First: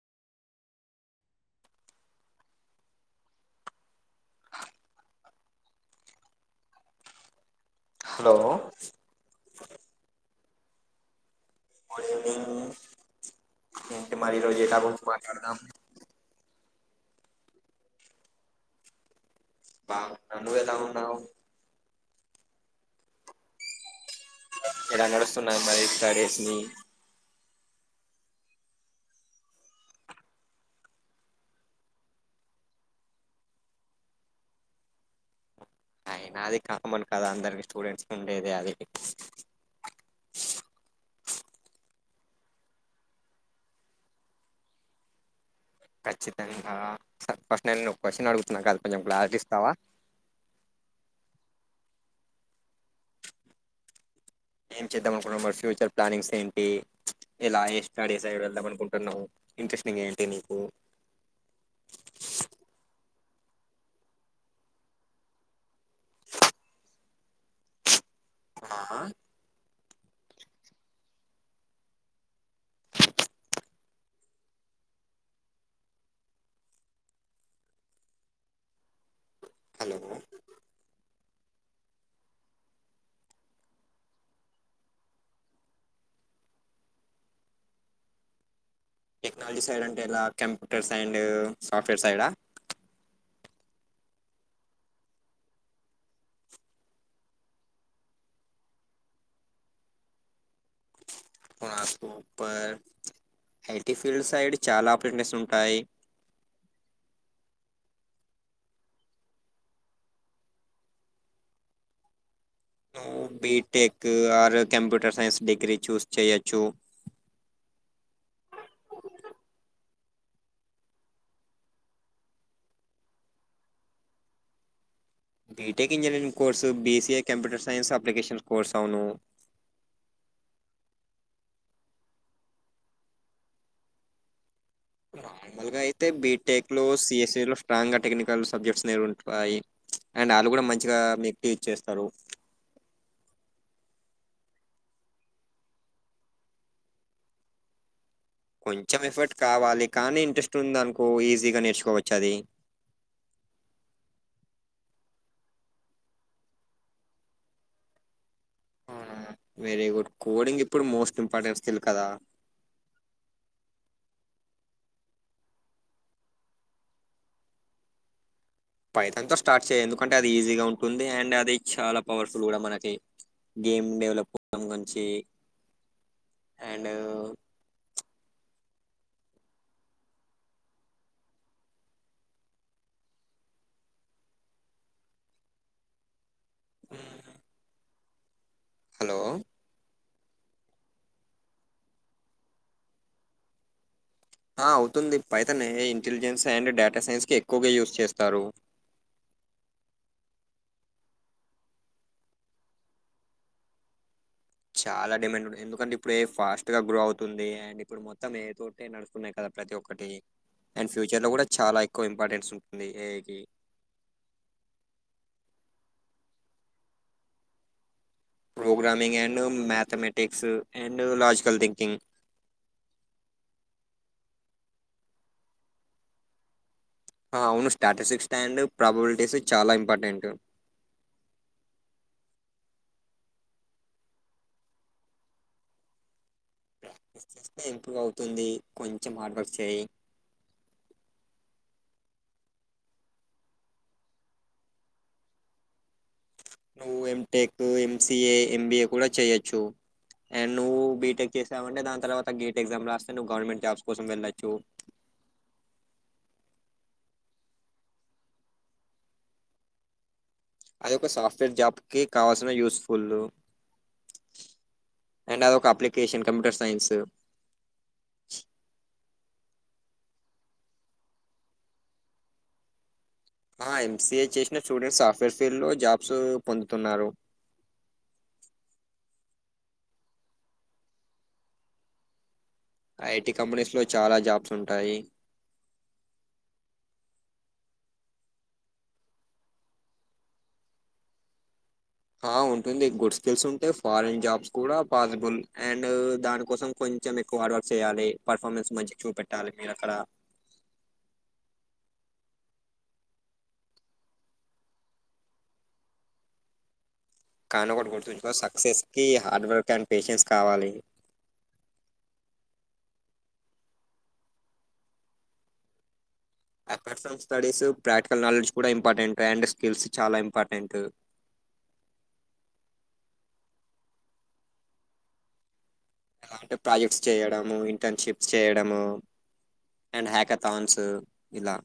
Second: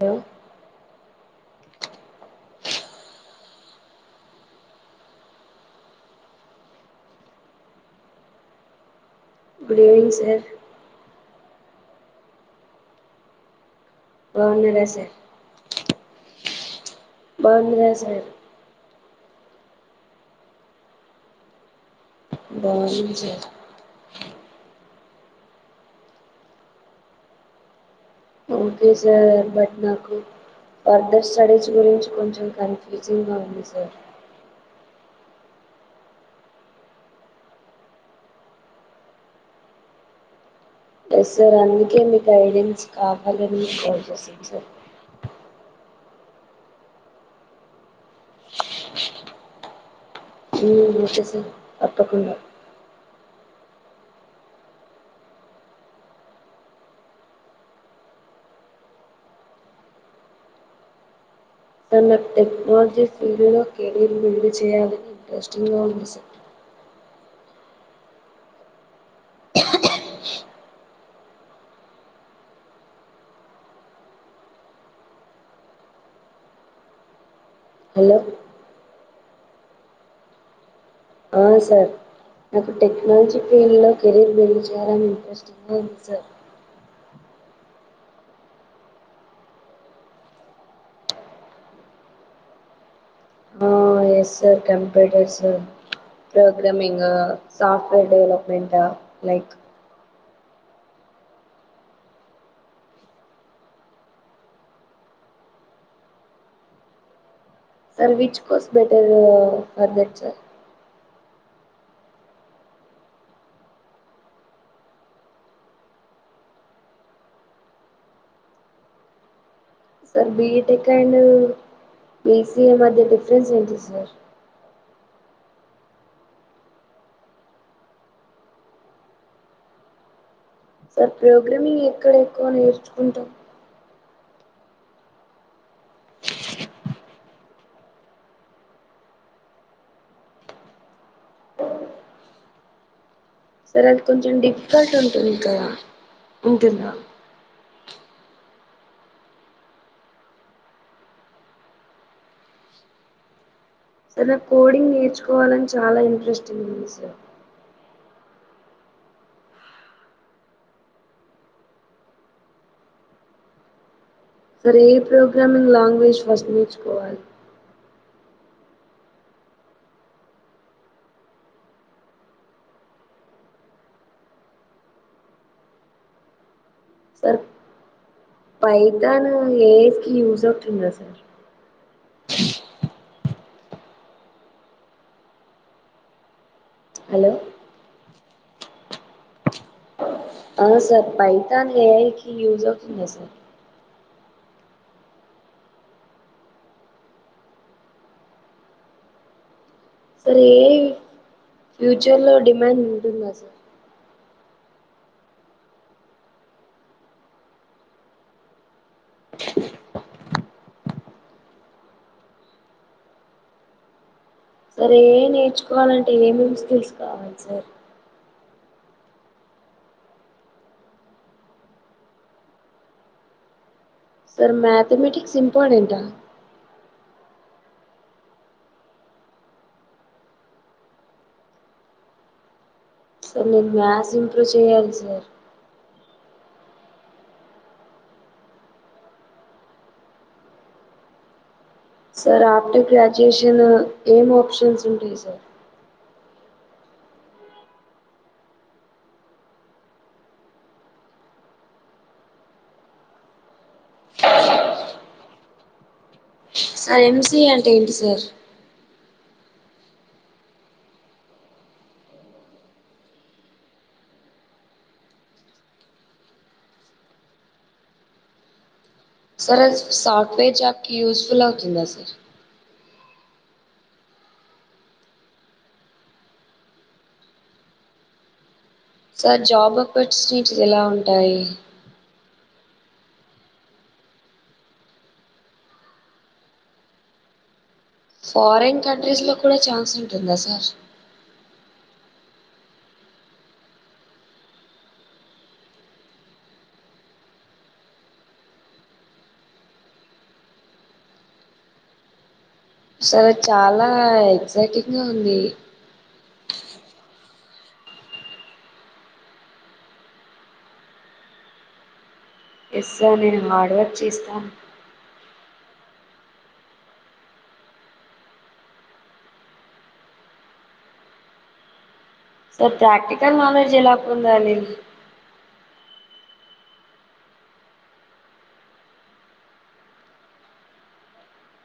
Hello hello good evening sir good evening ఏంటి మరి బాగున్నారా ఈరోజుఎటాపిక్ గురించి సార్ మాట్లాదాం బాగుంది గద సార్ బాగున్న నువ్వు ఎలా వున్నావు బాగున్నా సార్ ఎలా నడుస్తున్నాయి మరి స్టడిస్. ని ఓకే సార్ బట్ నాకు ఫర్ ర్ధార్. స్టడీస్ గురించి కొంచెం కన్ఫ్యూజింగ్గా ఉంది సార్ అయినా అది కామన్ కదా అందరికి స్టూడెంట్స్ ఉండేదెఅది ఎస్ సార్ అందుకే మీ గైడెన్స్ కావాలని కాల్. చేసాను సార్ ఖచ్చితంగా ఇస్తఫస్ట్ 'నేను క్వ షన్ అడుగుతున్నా కాదు కొంచెం క్లారిటి ఇస్తావా ఉమ్ ఒకే సార్. తప్పకుండ ఏం చేద్దాం అనుకుంటన్నాం మరి ఫ్యూచర్ ప్లానింగ్స్ ఏంటి ఎలా స్టడీస్. సైడ్. వెళ్ళాదాం అనుకుంటున్నావ్ ఇంట్రెస్టింగ్ ఏంటి నీకు సర్ నాకు టెక్నోలజీ ఫీల్డొకేరు వీల్డ్ చేయ్యాల్ని ఇంటంట్రెస్టింగ్ సర్ ఆఆ హి చ్ [unintelligible] హలో హలో ఆ సార్ నాకు టెక్నాలజీ ఫీల్డ్ లో కెరీర్ బిల్. చేయాలని ఇంట్రెస్ట్ గా ఉంది సార్ టెక్నాలజీ సైడ్ అంటే ఎలా computers. And software side ఆఎస్ sir computers programming software డెవలప్మెంటా like super IT field side చాలా ఆపరేటనస్ ఉంటాయి sir which course. Better for that sir ఆ. BTech or computer science degree choose చేయొచ్చు సార్ బిటెక్ అండ్ బిసీఏ మధ్య difference ఏంటింది sir BTech engineering course BCA computer science applications course అవును sir programming ఎక్కడ ఎక్కువ నేర్చుకుంటాం మామూలుగాఐతే అయితే బీటెక్ లో సిఎస్ఈ లో స్ట్రాంగ్ టెక్నికల్ సబ్జెక్ట్స్ అనేవి ఉంటాయి అండ్ వాళ్ళు కూడా మంచిగా మీకు టీచ్ ఇచ్చేస్తారు సరే అది కొంచెం డిఫికల్ట్ ఉంటుంది కదా ఉంటుందా కొంచెం ఎఫర్ట్ కావాలి కానీ ఇంట్రెస్ట్ ఉంది అనుకో ఈజీగా నేర్చుకోవచ్చు అది సార్ నాకు కోడింగ్ నేర్చుకోవాలని చాలా ఇంట్రెస్టింగ్ ఉంది సార్ ఆహా వెరీ గుడ్ కోడింగ్ ఇప్పుడు మోస్ట్ ఇంపార్టెంట్ స్టిల్ కదా సరే ఏ ప్రోగ్రామింగ్ లాంగ్వేజ్ ఫస్ట్ నేర్చుకోవాలి పైతాన్ స్టార్ట్ చెయిఎందుకంటే అది ఈజీగా ఉంటుంది అండ్ అది చాలా పవర్ ఫుల్ కూడా మనకి గేమ్ డెవలప్ సంబంధించి అండ్ సర్ పైతను ఏజ్ కి యూజ్ అవుతుందా సార్ హలో హలో ఆ సార్ పైతాన్ ఏ ఐకి యూజ్. అవుతుందసార్ ఆ అవుతుంది పైతనే ఇంటెలిజెన్స్ అండ్ డేటా సైన్స్ కి ఎక్కువగా యూజ్ చేస్తారు సార్ ఏ ఐ ఫ్యూచర్ లో డిమాండ్ ఉంటుందా సార్ చాలా డిమాండ్ ఉంది ఎందుకంటే ఇప్పుడు ఏ ఫాస్ట్ గా గ్రో అవుతుంది ఆండ్ ఇప్పుడు మొత్తం ఏ తోటి అన్ని నడుస్తున్నాయి కదా ప్రతి ఒక్కటి ఆండ్ ఫ్యూచర్ లో కూడా చాలా ఎక్కువ ఇంపార్టెన్స్ ఉంటుంది ఏ ఐకి సరే ఏఐ నేర్చుకోవాలంటే ఏమేమి స్కిల్స్ కావాలి sir programming and mathematics and logical thinking sir mathematics important ఆ ఆ అవును స్టాటసిక్ స్టాండ్ ప్రాబొలిటీస్ చాలా ఇంపార్టెంట్ సార్ నేను మ్యాస్ ఇంప్రూవ్ చేయాలి సార్ ప్రాక్టీస్ చేస్తే ఇంప్రూవ్ అవుతుంది కొంచెం హార్డ్ వర్క్ చేయి సార్ ఆప్ట్ గ్రాడ్యుయేషన్ ఏం ఆప్షన్స్ ఉంటాయి సార్ నువ్వ ఎంటేక్ ఎంసిఏ ఎంబీఏ కూడా చేయొచ్చు ఆండ్ నువ్వు బిటెక్ చేసావంటే దాని తర్వాత గేట్ ఎగ్జామ్ రాస్తే నువ్వు గవర్నమెంట్ జాబ్స్ కోసం వెళ్లొచ్చు ఆ ఏం సిఏ అంటే ఏంటి సార్ అది ఒక సాఫ్ట్వేర్ జాబ్ కి కావాల్సిన యూస్ ఫుల్ అండ్ అది ఒక అప్లికేషన్ కంప్యూటర్ సైన్స్ సర్ అది సాఫ్ట్ వేర్ జాబ్ కీ యూస్ ఫుల్ అవుతుందా సార్ ఆ ఎంసిఏ చేసిన స్టూడెంట్స్ సాఫ్ట్ వేర్ ఫీల్డ్ లో జాబ్స్ పొందుతున్నారు సార్ జాబ్ ఆపర్చూవిటీస్ ఎలా ఉంటాయి ఐటి కంపెనీస్ లో చాలా జాబ్స్ ఉంటాయి ఫారెన్ కంట్రీస్ లో కూడా ఛాన్స్ ఉంటుందా సార్ ఆ ఉంటుంది గుడ్ స్కిల్స్ ఉంటె ఫారెన్ జాబ్స్ కూడా పాసిబుల్ ఆండ్ దాని కోసం కొంచెం ఎక్కువ హార్డ్ వర్క్స్ చేయాలి పర్ఫార్మెన్స్ మంచి చూపెట్టాలి మీరు అక్కడ సరె చాలా ఎక్సైటింగ్ గా ఉంది కాను కోటు గుర్తుంచుకో సక్సెస్ కి హార్డ్ వర్క్ఆండ్ పేషెన్స్ కావాలి ఎస్ సార్ నేను హార్డ్వర్క్ చేస్తా నా పర్సనల్ స్టడీస్ ప్రాక్టికల్ నాలెడ్జ్ కూడా ఇంపార్టెంట్ ఆండ్ స్కిల్స్ చాలా ఇంపార్టెంట్ సర్ ప్రాక్టికల్ నాలెడ్జ్ ఎలా పొందాలి అంటే ప్రాజెక్ట్స్ చేయడము ఇంటన్షిప్ చేయడము ఆండ్ హ్యాకథాన్స్ ఇలా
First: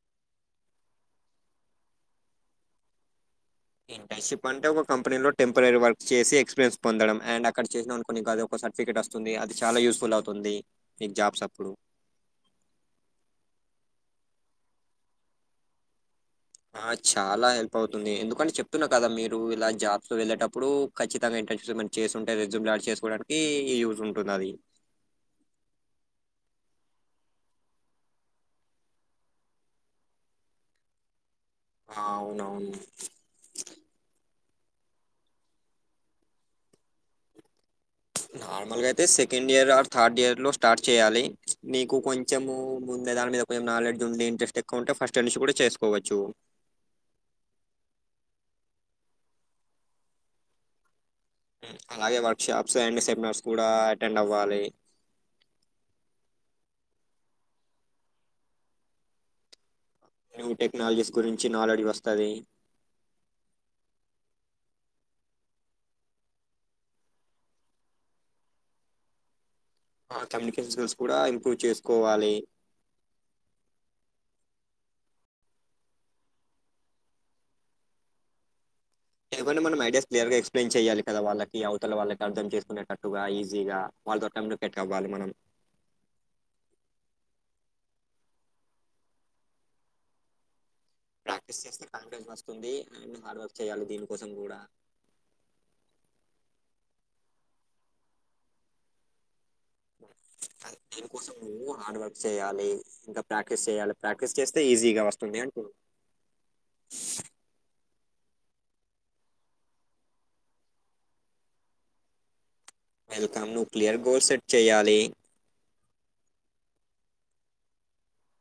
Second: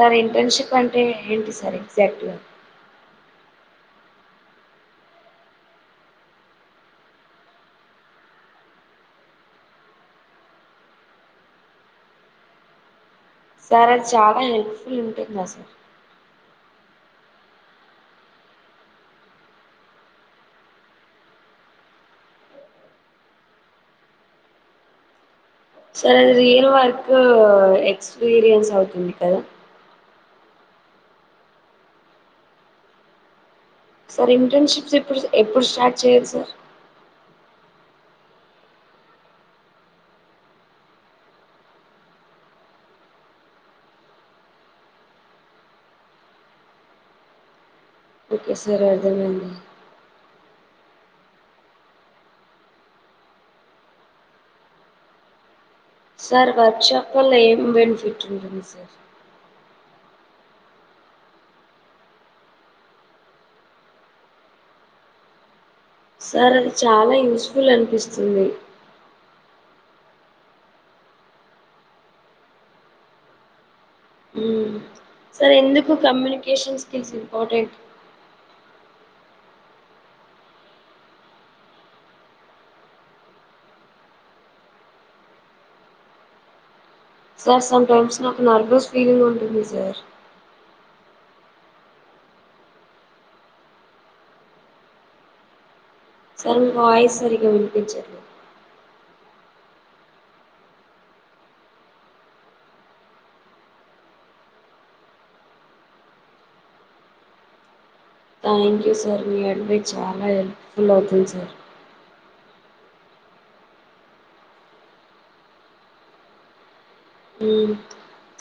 సార్ ఇంటన్షిప్ అంటే ఏంటి సార్ ఎగ్జాక్టుగా ఇంటర్న్షిప్ అంటే ఒక కంపెనీలో టెంపరరీ వర్క్ చేసి ఎక్స్పీరియన్స్ పొందడం ఆండ్ అక్కడ చేసిన అనుకోని అది ఒక సర్టిఫికెట్ వస్తుంది అది చాలా యూస్ఫుల్ అవుతుంది మీకు జాబ్స్ అప్పుడు సార్ అది చాలా హెల్ప్ ఫుల్ ఉంటుంది దా సార్ ఆ చాలా హెల్ప్ అవుతుంది ఎందుకంటే చెప్తున్న కదా మీరు ఇలా జాబ్స్ లో వెళ్ళేటప్పుడు ఖచ్చితంగా ఇంటర్న్షప్ చేసుంటే రిజబ్నాడ్ చేసుకోవడానికీ యూస్ ఉంటుంది అది సార్ అది రియల్ వర్క్ ఎక్స్పీరియన్స్ అవుతుంది కదా ఆ అవునవును సార్ ఇంటర్న్షిప్స్ ఎప్పుడు ఎప్పుడు స్టార్ట్ చేయాలి సార్ నార్మల్గ అయితే second year or third year లో స్టార్ట్ చేయాలి నీకు కొంచెము ముందే దాని మీద కొంచెం నాలెడ్జ్ ఉండే ఇంట్రెస్ట్ ఎక్కువ ఉంటే ఫస్ట్ ఇర్ నుంచి కూడా చేసుకోవచ్చు ఓకే సార్ అర్థం అయింది అలాగే వర్కుషాప్స్ ఆండ్ సెమినార్స్ కూడా అటెండ్ అవ్వాలి సార్ వర్క్ షాప్ ల లో ఏం బెన్ఫిటుంటది సార్ న్యూ టెక్నాలజీస్ గురించి నాలేడ్జ్ వస్తది సార్ అది చాలా యూస్ఫుల్ అనిపిస్తుంది ఆ కమ్యూనికేషన్ స్కిల్స్ కూడా ఇంప్రూవ్ చేసుకోవాలి ఊ సార్ ఎందుకు కమ్యూనికేషన్ స్కిల్స్ ఇంపార్టెంట్ ఎందుకంటే మనం ఐడియాస్ క్లియర్ గా ఎక్ప్లెయిన్ చెయాలి కదా వాళ్ళకి అవతల వాళ్ళకి అర్ధం చేసుకునేటట్టుగా ఈజీగా వాళ్ళతో కమ్యూనికెట్ అవ్వాలి మనం సర్ సం టైమ్స్ నాకు నర్వస్ ఫీలింగ్ ఉంటుంది సార్ ప్రాక్టీస్ చేస్తే కాన్ఫిడెన్స్ వస్తుంది అండ్ హార్డ్ వర్క్ చేయాలి దీనికోసం కూడా సార్ మీ వాయిస్ సరిగా వినిపించట్లే దేనికోసం నువ హార్డ్ వర్క్ చేయాలి ఇంకా ప్రాక్టీస్ చేయాలి ప్రాక్టీస్ చేస్తే ఈజీగా వస్తుంది అంటే థ్యాంక్ యూ సర్ మీ అంట చాలా హెల్ప్ఫుల్ అవుతుంది sir welcome nuclear goal set చెయ్యాలి ఊ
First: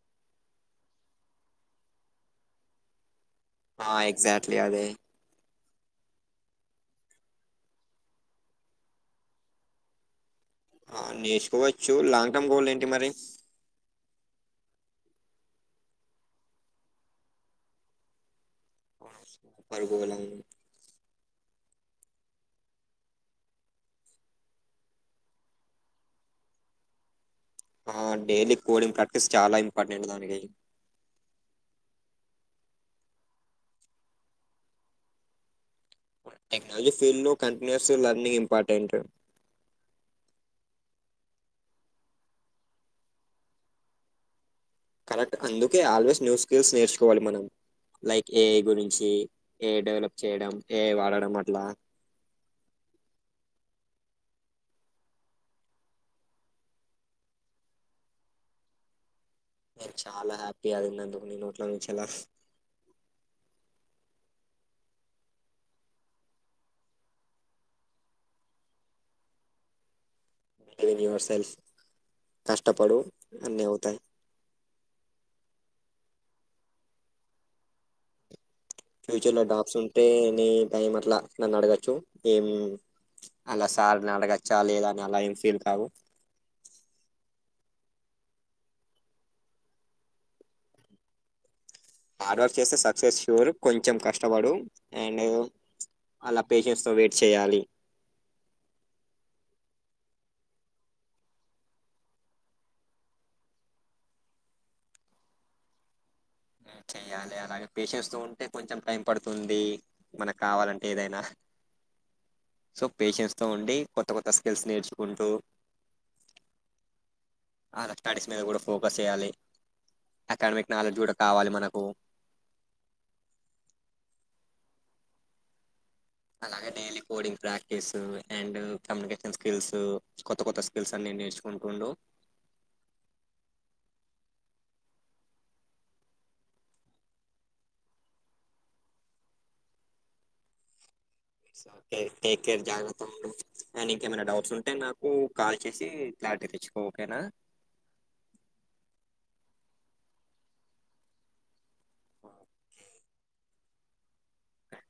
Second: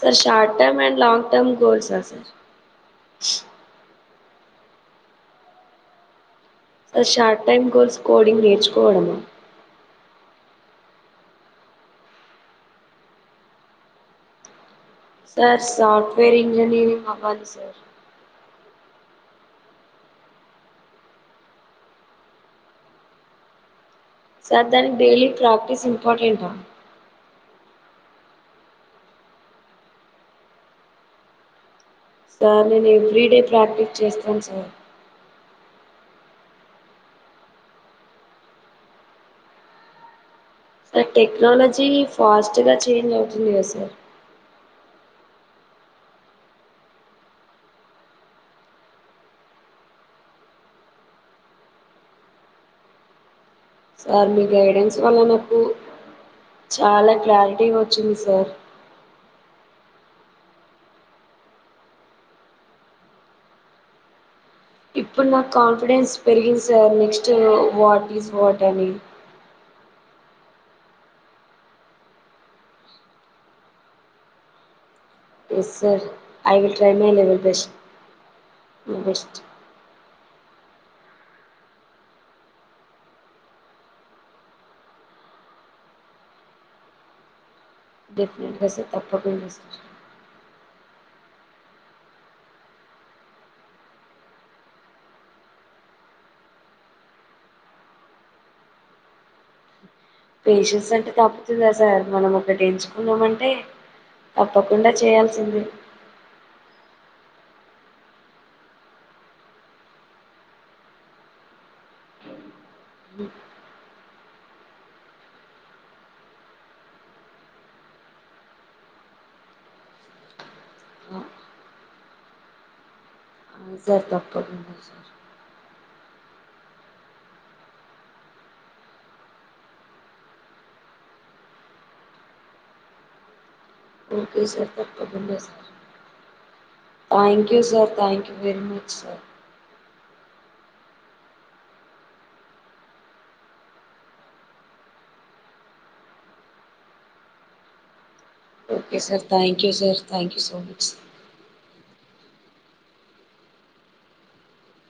sir short term and long term గోల్సా సార్ ఆ ఎగ్జాక్ట్లీ అదే sir short time goals coding నేర్చుకోవడమా ఆ నేర్చుకోవచ్చు లాంగ్ టర్మ్ గోల్ ఏంటి మరి సార్ సాఫ్ట్వేర్ ఇంజనీరింగ్ అవ్వాలి సార్ స్తు పర్గువాలాం సర్ దానికి డైలీ ప్రాక్టీస్ ఇంపార్టెంటా ఆ డేలీ కోడింగ్ ప్రాక్టీస్ చాలా ఇంపార్టెంట్ దానికి సార్ నేను ఎవ్రీ డే ప్రాక్టీస్ చేస్తను సార్ టెక్నాలజీ ఫీల్డ్ లో continuous learning important sir technology fast గా చేంజ్ అవుతుంది కదా సర్ కరెక్ట్ అందుకే ఆల్వేస్ న్యూ స్కిల్స్ నేర్చుకొవలి మనం లైక్ ఏఐ గురించి ఏ డెవలప్ చేయడం ఏఐ వాడడం అట్లా సార్ మీ గైడెన్స్ వల్ల నాకు చాలా క్లారిటీ ఓచ్చింది సార్ నేను చాలా హ్యాపీ అదిన్నుదుకు నీ నోట్ల నుంచి ఎలా ఫ్ ఇప్పుడు నకు కాన్ఫిడెన్స్ పెరిగింది sir next what is what అని ఎన్ యువర్ సెల్ఫ్ కష్టపడు అన్ని అవుతాయి yes sir I will try my level best my best ఫ్యూచర్లో డాప్పున్ ఎ ఎని టైం అట్లా నన్ను అడగచ్చు ఏం అలా సార్ని అడగచ్చా లేదా అని అలా ఏం ఫీల్ కావు డే ఫ్నేటిగా సర్ తప్పకుండా హార్డ్ వర్క్ చేస్తే సక్సెస్ సూర్ కొంచెం కష్టపడు ఊ నువ్వు అలా పేషెన్స్ తో వెయిట్ చేయాలి పేషన్స్ అంటే తప్పుతుందా సార్ మనం ఒకటి ఎంచుకున్నమంటే తప్పకుండ చేయాల్సింది ఊ చెయాలి అలాగే పేషెన్స్ తో ఉంటే కొంచెం టైం పడుతుందీ మనకు కావాలంటే ఏదైనా సో పేషెన్స్ తో ఉండి కొత్త కొత్త స్కిల్స్ నేర్చుకుంటూ ఆళ స్టడీస్ మీద కూడా ఫోకస్ చేయాలి అకాడమిక్ నాలెడ్జ్ కూడ కావాలి మనకు సార్ తప్ప అలగే daily coding practice and communication skills కొత్త కొత్త స్కిల్స్ అన్ని నేర్చుకుంటుండు ఓకే సార్ తప్పకుండా sir thank you sir thank very much sir so care taker జాగ్రత్తగా ఉండు ఏ ఇంకే మన్నా డౌట్స్ ఉంటే నాకు కాల్ చేసి క్లారిటీ తెచ్చుకో ఓకేనా okay sir thank you sir thank you so much uh